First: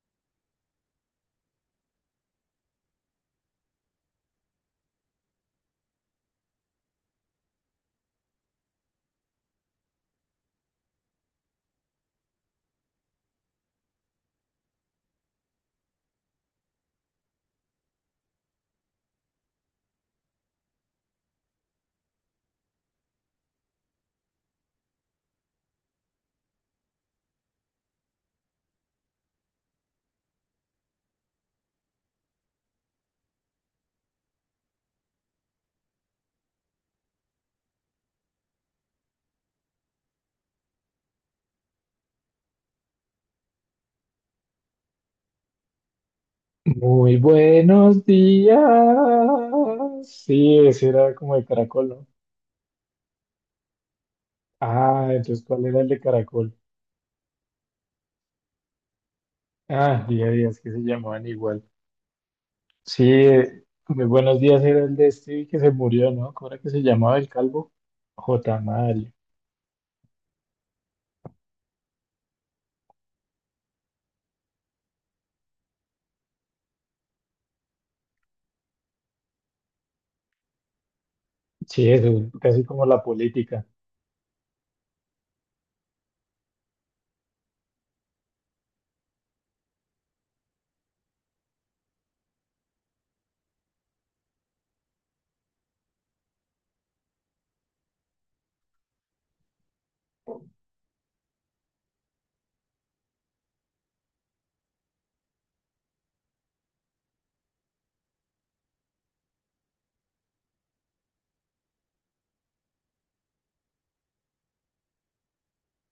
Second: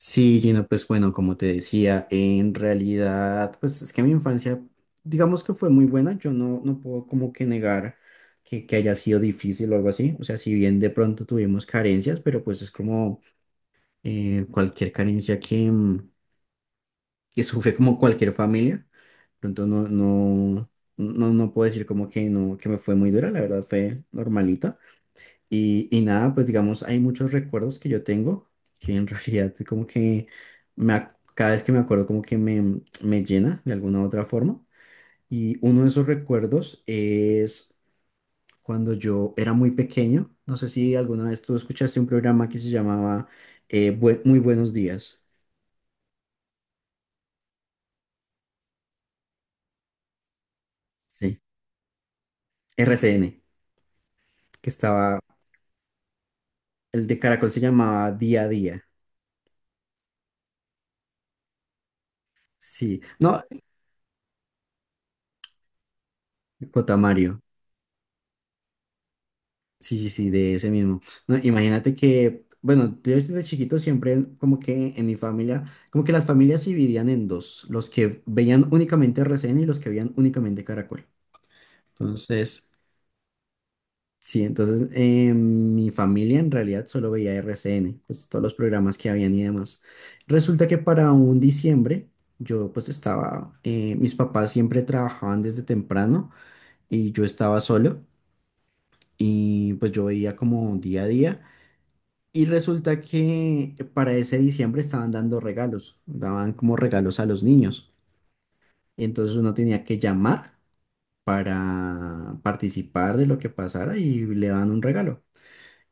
Sí, Gina, pues bueno, como te decía, en realidad, pues es que mi infancia, digamos que fue muy buena, yo no puedo como que negar que haya sido difícil o algo así. O sea, si bien de pronto tuvimos carencias, pero pues es como cualquier carencia que, que sufre como cualquier familia, pronto no, no, no puedo decir como que no, que me fue muy dura, la verdad fue normalita. Y nada, pues digamos, hay muchos recuerdos que yo tengo que en realidad como que cada vez que me acuerdo como que me llena de alguna u otra forma. Y uno de esos recuerdos es cuando yo era muy pequeño. No sé si alguna vez tú escuchaste un programa que se llamaba Muy Buenos Días. Muy buenos días. Sí, ese era como Sí, de caracol, ¿no? RCN, que Ah, estaba, entonces, ¿cuál era el de caracol? el de Caracol se llamaba Día a Día. Ah, día a día, es que se llamaban igual. Sí, Sí, no, muy buenos días era el de este que se murió, ¿no? ¿Cómo era que se llamaba el Cotamario. calvo? J. Mario. Sí, sí, sí, de ese mismo. No, imagínate que, bueno, yo desde chiquito siempre como que en mi familia, como que las familias se dividían en dos: los que veían únicamente RCN y los que veían únicamente Caracol. Sí, eso, casi Entonces, como la política. sí, entonces mi familia en realidad solo veía RCN, pues todos los programas que habían y demás. Resulta que para un diciembre yo pues estaba, mis papás siempre trabajaban desde temprano y yo estaba solo y pues yo veía como día a día. Y resulta que para ese diciembre estaban dando regalos, daban como regalos a los niños. Entonces uno tenía que llamar para participar de lo que pasara y le daban un regalo.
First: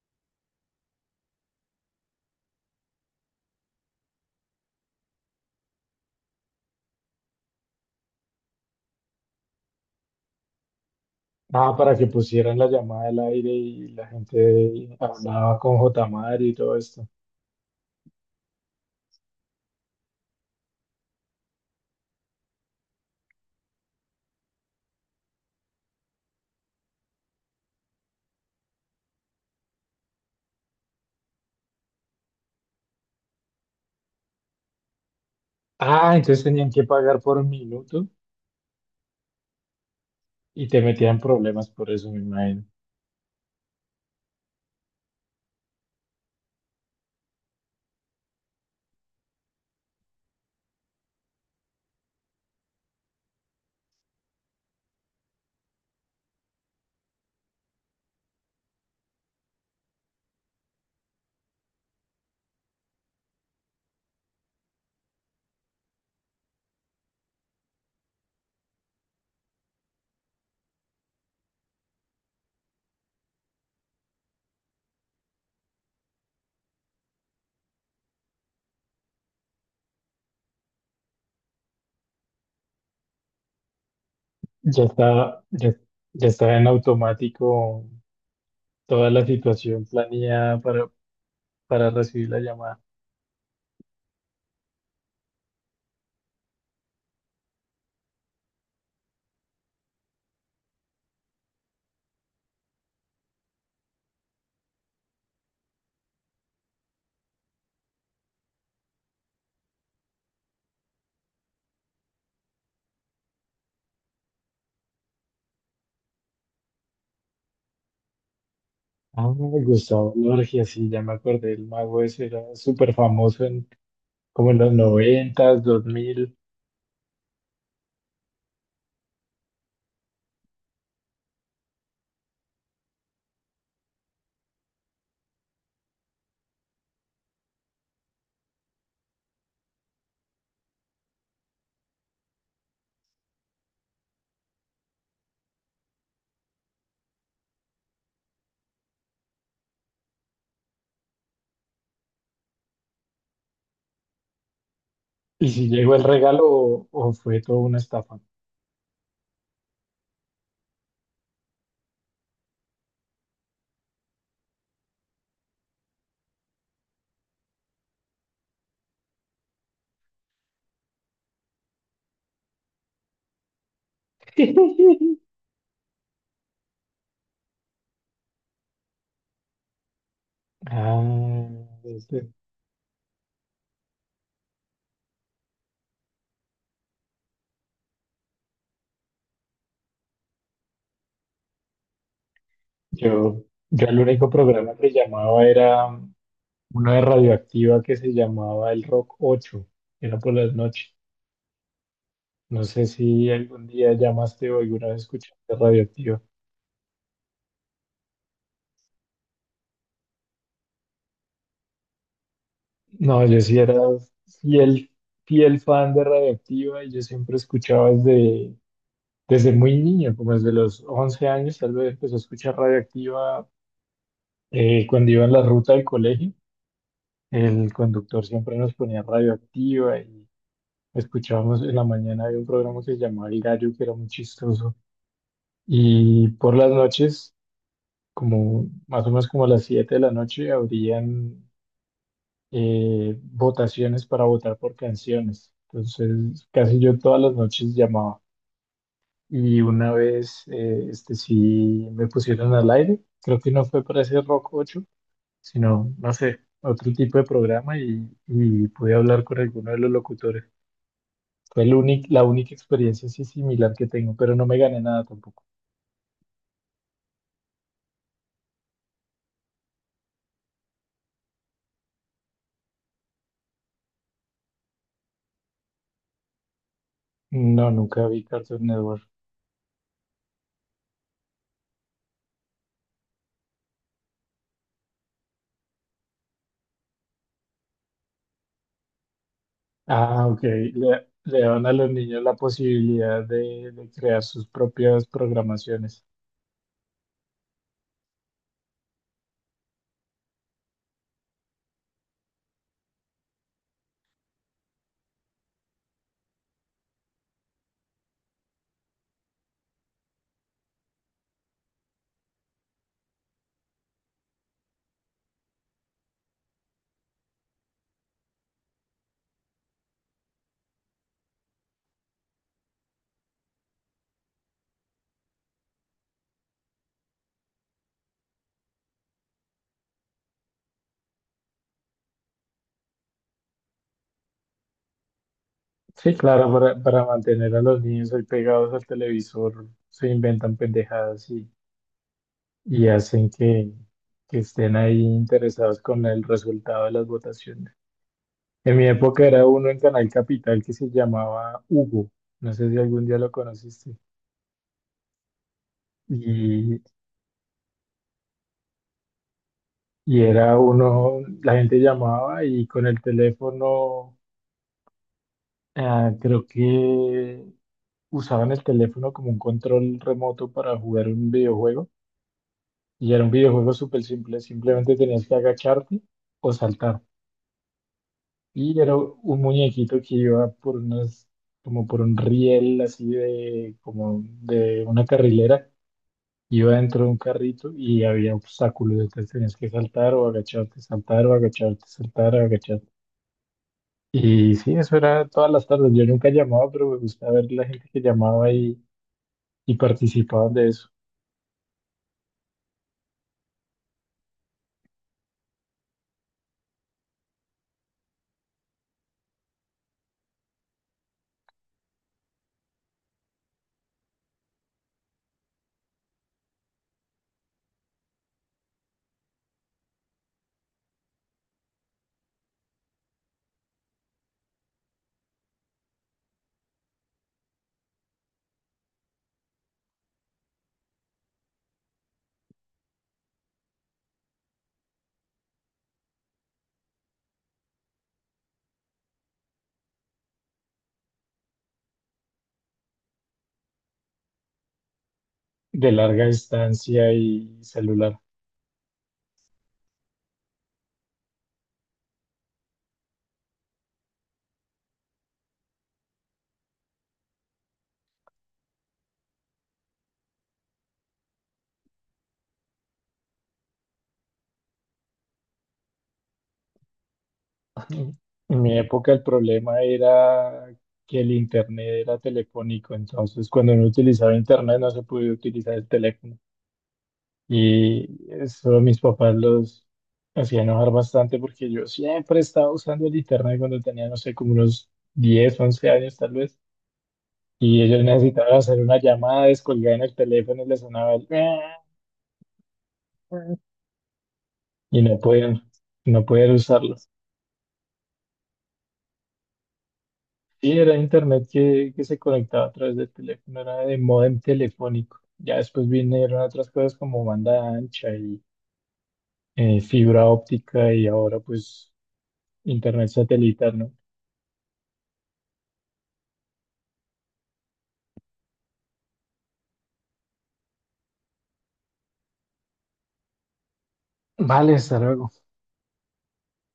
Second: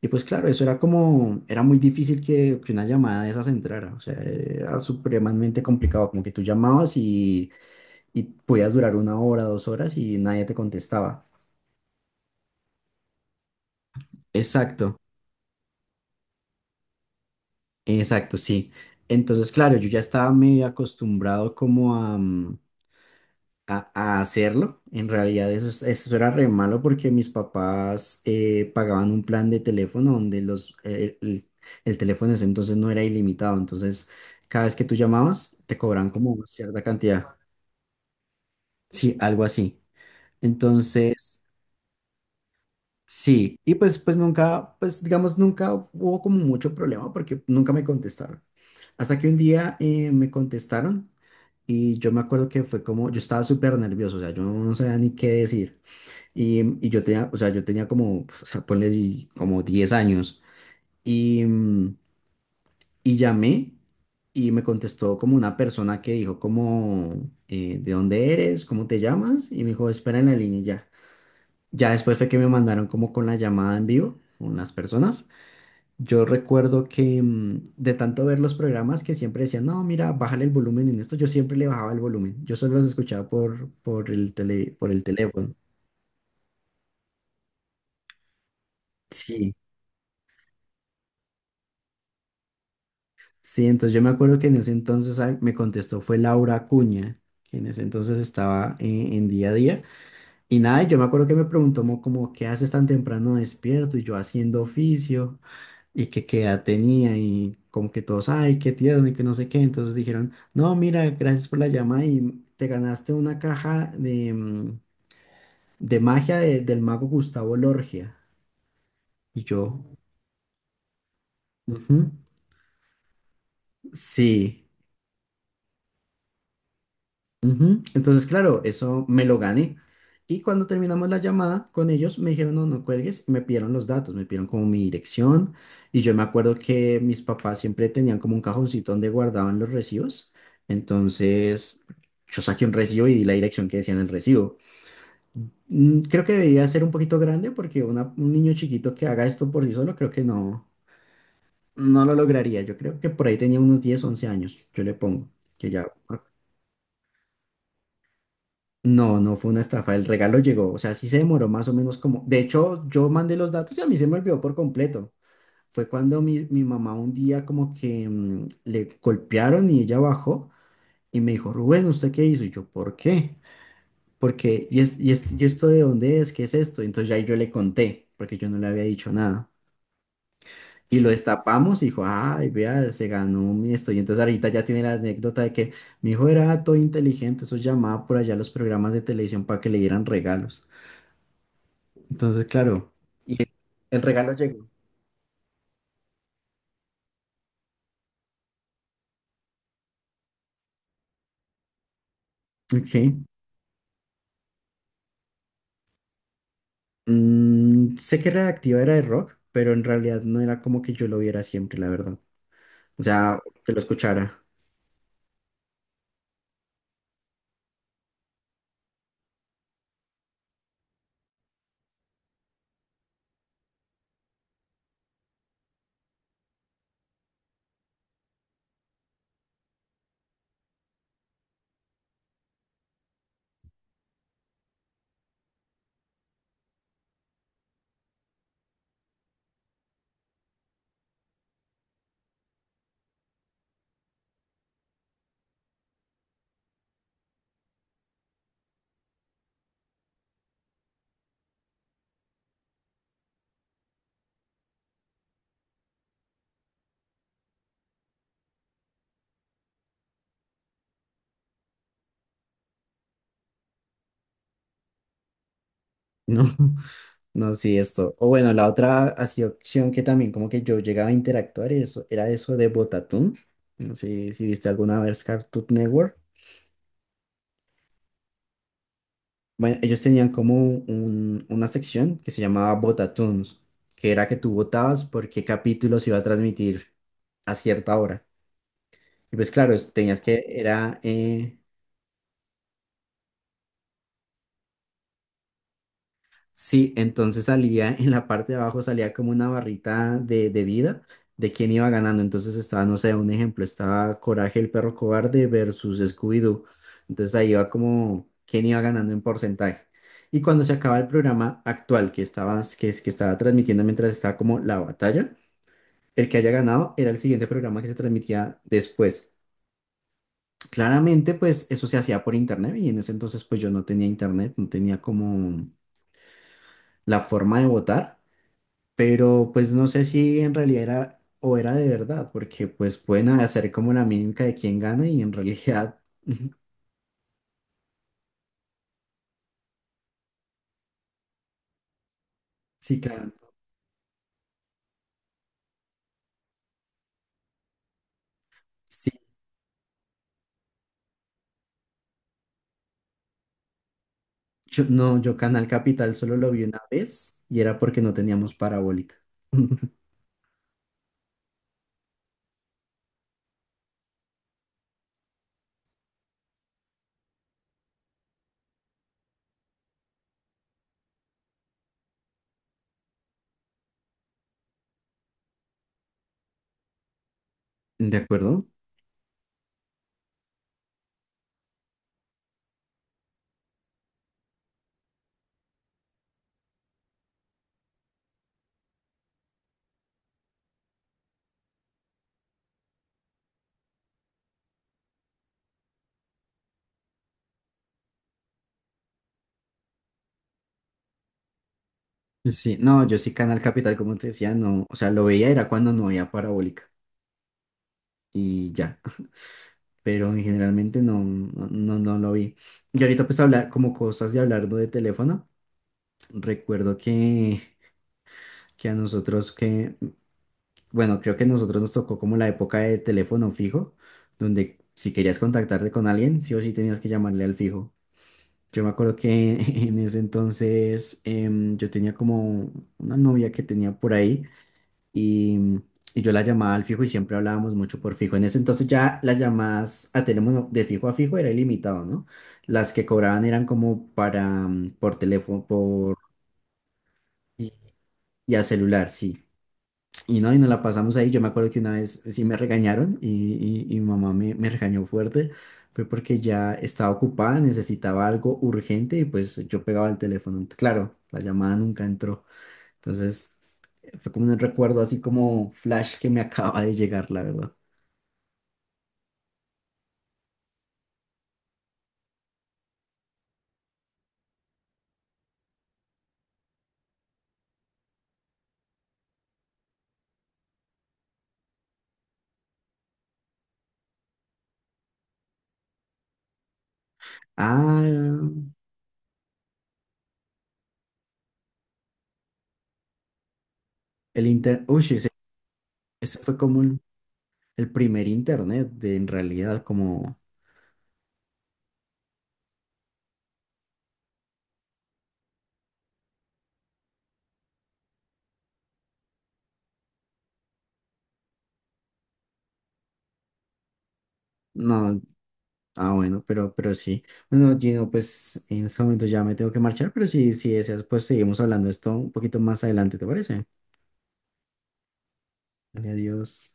Y pues claro, eso era como, era muy difícil que una llamada de esas entrara. O sea, era supremamente complicado, como que tú llamabas y podías durar una hora, dos horas y nadie te contestaba. Ah, para que pusieran la llamada al aire y la Exacto, gente hablaba con J. Mario y todo esto. exacto, sí. Entonces, claro, yo ya estaba medio acostumbrado como a... a hacerlo. En realidad eso, eso era re malo porque mis papás pagaban un plan de teléfono donde el teléfono en ese entonces no era ilimitado. Entonces, cada vez que tú llamabas, te cobraban Ah, como entonces tenían cierta que pagar cantidad. por minuto Sí, algo así. y te metían Entonces, problemas por eso, me imagino. sí. Y pues, pues nunca, pues digamos, nunca hubo como mucho problema porque nunca me contestaron. Hasta que un día me contestaron y yo me acuerdo que fue como, yo estaba súper nervioso. O sea, yo no sabía ni qué decir. Y yo tenía, o sea, yo tenía como, o sea, como 10 años. Y, mm, y llamé y me contestó como una persona que dijo como, ¿de dónde eres? ¿Cómo te llamas? Y me dijo, espera en la línea y ya. Ya después fue que me mandaron como con la llamada en vivo, con las personas. Yo recuerdo que de tanto ver los programas que siempre decían, no, mira, bájale el volumen en esto, yo siempre le bajaba el volumen. Yo solo los escuchaba por el tele, Ya por el está, teléfono. ya, ya está en automático toda la Sí, situación planeada para recibir la llamada. sí, entonces yo me acuerdo que en ese entonces me contestó fue Laura Acuña, que en ese entonces estaba en día a día. Y nada, yo me acuerdo que me preguntó como, ¿qué haces tan temprano despierto? Y yo haciendo oficio y que qué edad tenía y como que todos, ay, qué tierno y que no sé qué. Entonces dijeron, no, mira, gracias por la llamada y te ganaste una caja de magia del mago Gustavo Lorgia. Ah, Y yo, Gustavo Lorgia, sí, ya me acordé, el "Ujú, mago ese era súper famoso en como en sí. los noventas, 2000. Ujú". Entonces, claro, eso me lo gané. Y cuando terminamos la llamada con ellos, me dijeron, no, no cuelgues, y me pidieron los datos, me pidieron como mi dirección. Y yo me acuerdo que mis papás siempre tenían como un cajoncito donde guardaban los recibos. Entonces, yo saqué un recibo y di la dirección que decía en el recibo. Creo que debería ser un poquito grande porque un niño chiquito que haga esto por sí solo, creo que no, no lo lograría. Yo creo que por ahí tenía unos 10 11 años, yo le pongo, ¿Y si que ya. llegó el regalo o fue toda una estafa? No, no fue una estafa, el regalo llegó. O sea, sí se demoró más o menos como, de hecho, yo mandé los datos y a mí se me olvidó por completo. Fue cuando mi mamá un día como que le golpearon y ella bajó y me dijo, Rubén, ¿usted qué hizo? Y yo, ¿por qué? Porque, ¿y esto de dónde es? ¿Qué es esto? Entonces ya yo le conté, porque yo no le había dicho nada. Y Ah, lo destapamos y dijo, este, ay, vea, se ganó mi esto. Y entonces ahorita ya tiene la anécdota de que mi hijo era todo inteligente, eso llamaba por allá a los programas de televisión para que le dieran regalos. Entonces, claro, y yo, yo el el único regalo llegó. programa que llamaba era uno de Radioactiva que se llamaba El Rock 8. Era por las noches. No sé Ok. si algún día llamaste o alguna vez escuchaste Radioactiva. Sé que Radioactiva era de rock, pero en realidad no era como que yo lo viera siempre, la verdad. O No, sea, yo sí que era lo escuchara. fiel, fiel fan de Radioactiva y yo siempre escuchaba desde muy niño, como desde los 11 años. Tal vez empecé a escuchar Radioactiva cuando iba en la ruta del colegio. El conductor siempre nos ponía Radioactiva y escuchábamos en la mañana. Había un programa que se llamaba El Gallo, que era muy chistoso. Y por las noches, como más o menos como a las 7 de la noche, abrían votaciones para votar por canciones. Entonces, casi yo todas las noches llamaba. Y una vez, este sí me pusieron al aire. Creo que no fue para ese Rock 8, sino, no sé, otro tipo de programa, y pude hablar con alguno de los locutores. Fue la única experiencia así similar que tengo, pero no me gané nada tampoco. No, no, sí, esto. O bueno, la otra así opción que también como que yo llegaba a interactuar y eso, era eso de Botatún. No sé si viste alguna vez Cartoon Network. No, nunca vi Cartoon Network. Bueno, ellos tenían como una sección que se llamaba Botatoons, que era que tú votabas por qué capítulo se iba a transmitir a cierta hora. Y pues claro, tenías Ah, ok. que, Le, era, le dan a los niños la posibilidad de crear sus propias programaciones. sí, entonces salía en la parte de abajo, salía como una barrita de vida de quién iba ganando. Entonces estaba, no sé, un ejemplo, estaba Coraje el perro cobarde versus Scooby-Doo. Entonces ahí iba como quién iba ganando en porcentaje. Y cuando se acaba el programa actual que estaba, que estaba transmitiendo mientras estaba como la batalla, el que haya ganado era el siguiente programa que se transmitía después. Claramente, pues eso se hacía por internet y en ese entonces pues yo no tenía internet, no tenía como la forma de votar, pero pues no sé si en realidad era o era de verdad, porque pues pueden hacer como la mímica de quién gana y en realidad Sí, claro, para mantener a los niños ahí pegados al televisor, se inventan pendejadas y sí, hacen claro. que estén ahí interesados con el resultado de las votaciones. En mi Sí, época era uno en Canal Capital que se llamaba Hugo, no sé si algún día lo conociste, yo, no, yo Canal Capital solo lo vi y, una vez y era porque no teníamos parabólica. y era uno, la gente llamaba y con el teléfono, ah, creo que usaban el teléfono como un control remoto para jugar un videojuego. Y era un videojuego súper simple, simplemente tenías que agacharte o saltar. ¿De acuerdo? Y era un muñequito que iba por unas, como por un riel así de, como de una carrilera, iba dentro de un carrito y había obstáculos, entonces tenías que saltar o agacharte, saltar o agacharte, saltar o agacharte. Y sí, eso era todas las tardes. Yo nunca llamaba, pero me gustaba ver la gente que llamaba y participaba de eso, Sí, no, yo sí Canal Capital, como te decía, no, o sea, lo veía era cuando no había parabólica y ya. Pero en generalmente no, no, no, no lo vi. Y ahorita pues hablar como cosas de hablar, ¿no?, de teléfono, recuerdo que a nosotros que, bueno, creo que a nosotros nos tocó como la época de teléfono fijo, donde si querías contactarte con alguien, sí o sí tenías que llamarle al fijo. Yo me acuerdo que en ese entonces yo tenía como una novia que tenía por ahí y, y yo la llamaba al fijo y siempre hablábamos mucho por fijo. En ese entonces ya las llamadas a teléfono de fijo a fijo era ilimitado, ¿no? Las que cobraban eran como para, por teléfono, de por, larga distancia y y, celular. y a celular, sí. Y no, y nos la pasamos ahí. Yo me acuerdo que una vez sí me regañaron y mi mamá me regañó fuerte. Fue porque ya estaba ocupada, necesitaba algo urgente y pues yo pegaba el teléfono. Claro, la llamada nunca entró. Entonces, fue como un recuerdo así como flash que me acaba de llegar, la verdad. En mi época el problema era que el internet era telefónico, entonces cuando no utilizaba internet no se podía utilizar el teléfono. Y eso mis papás los hacía enojar bastante porque yo siempre estaba usando el internet cuando tenía, no sé, como unos 10 u 11 años tal vez. Y ellos necesitaban Ah, hacer una llamada, descolgaban el teléfono y les sonaba el... el inter... Y Uy, no ese, podían, no ese podían fue como usarlo. un- el primer internet, de, en realidad, como... Sí, era internet que se conectaba a través del teléfono, era de módem telefónico. Ya después vinieron otras cosas como banda ancha y fibra óptica y ahora pues internet satelital, ¿no? No, ah, bueno, pero sí. Bueno, Gino, pues en este momento ya me tengo que marchar, pero si, si deseas, pues seguimos hablando de esto un poquito más adelante, ¿te parece? Vale, hasta luego. Dale, adiós.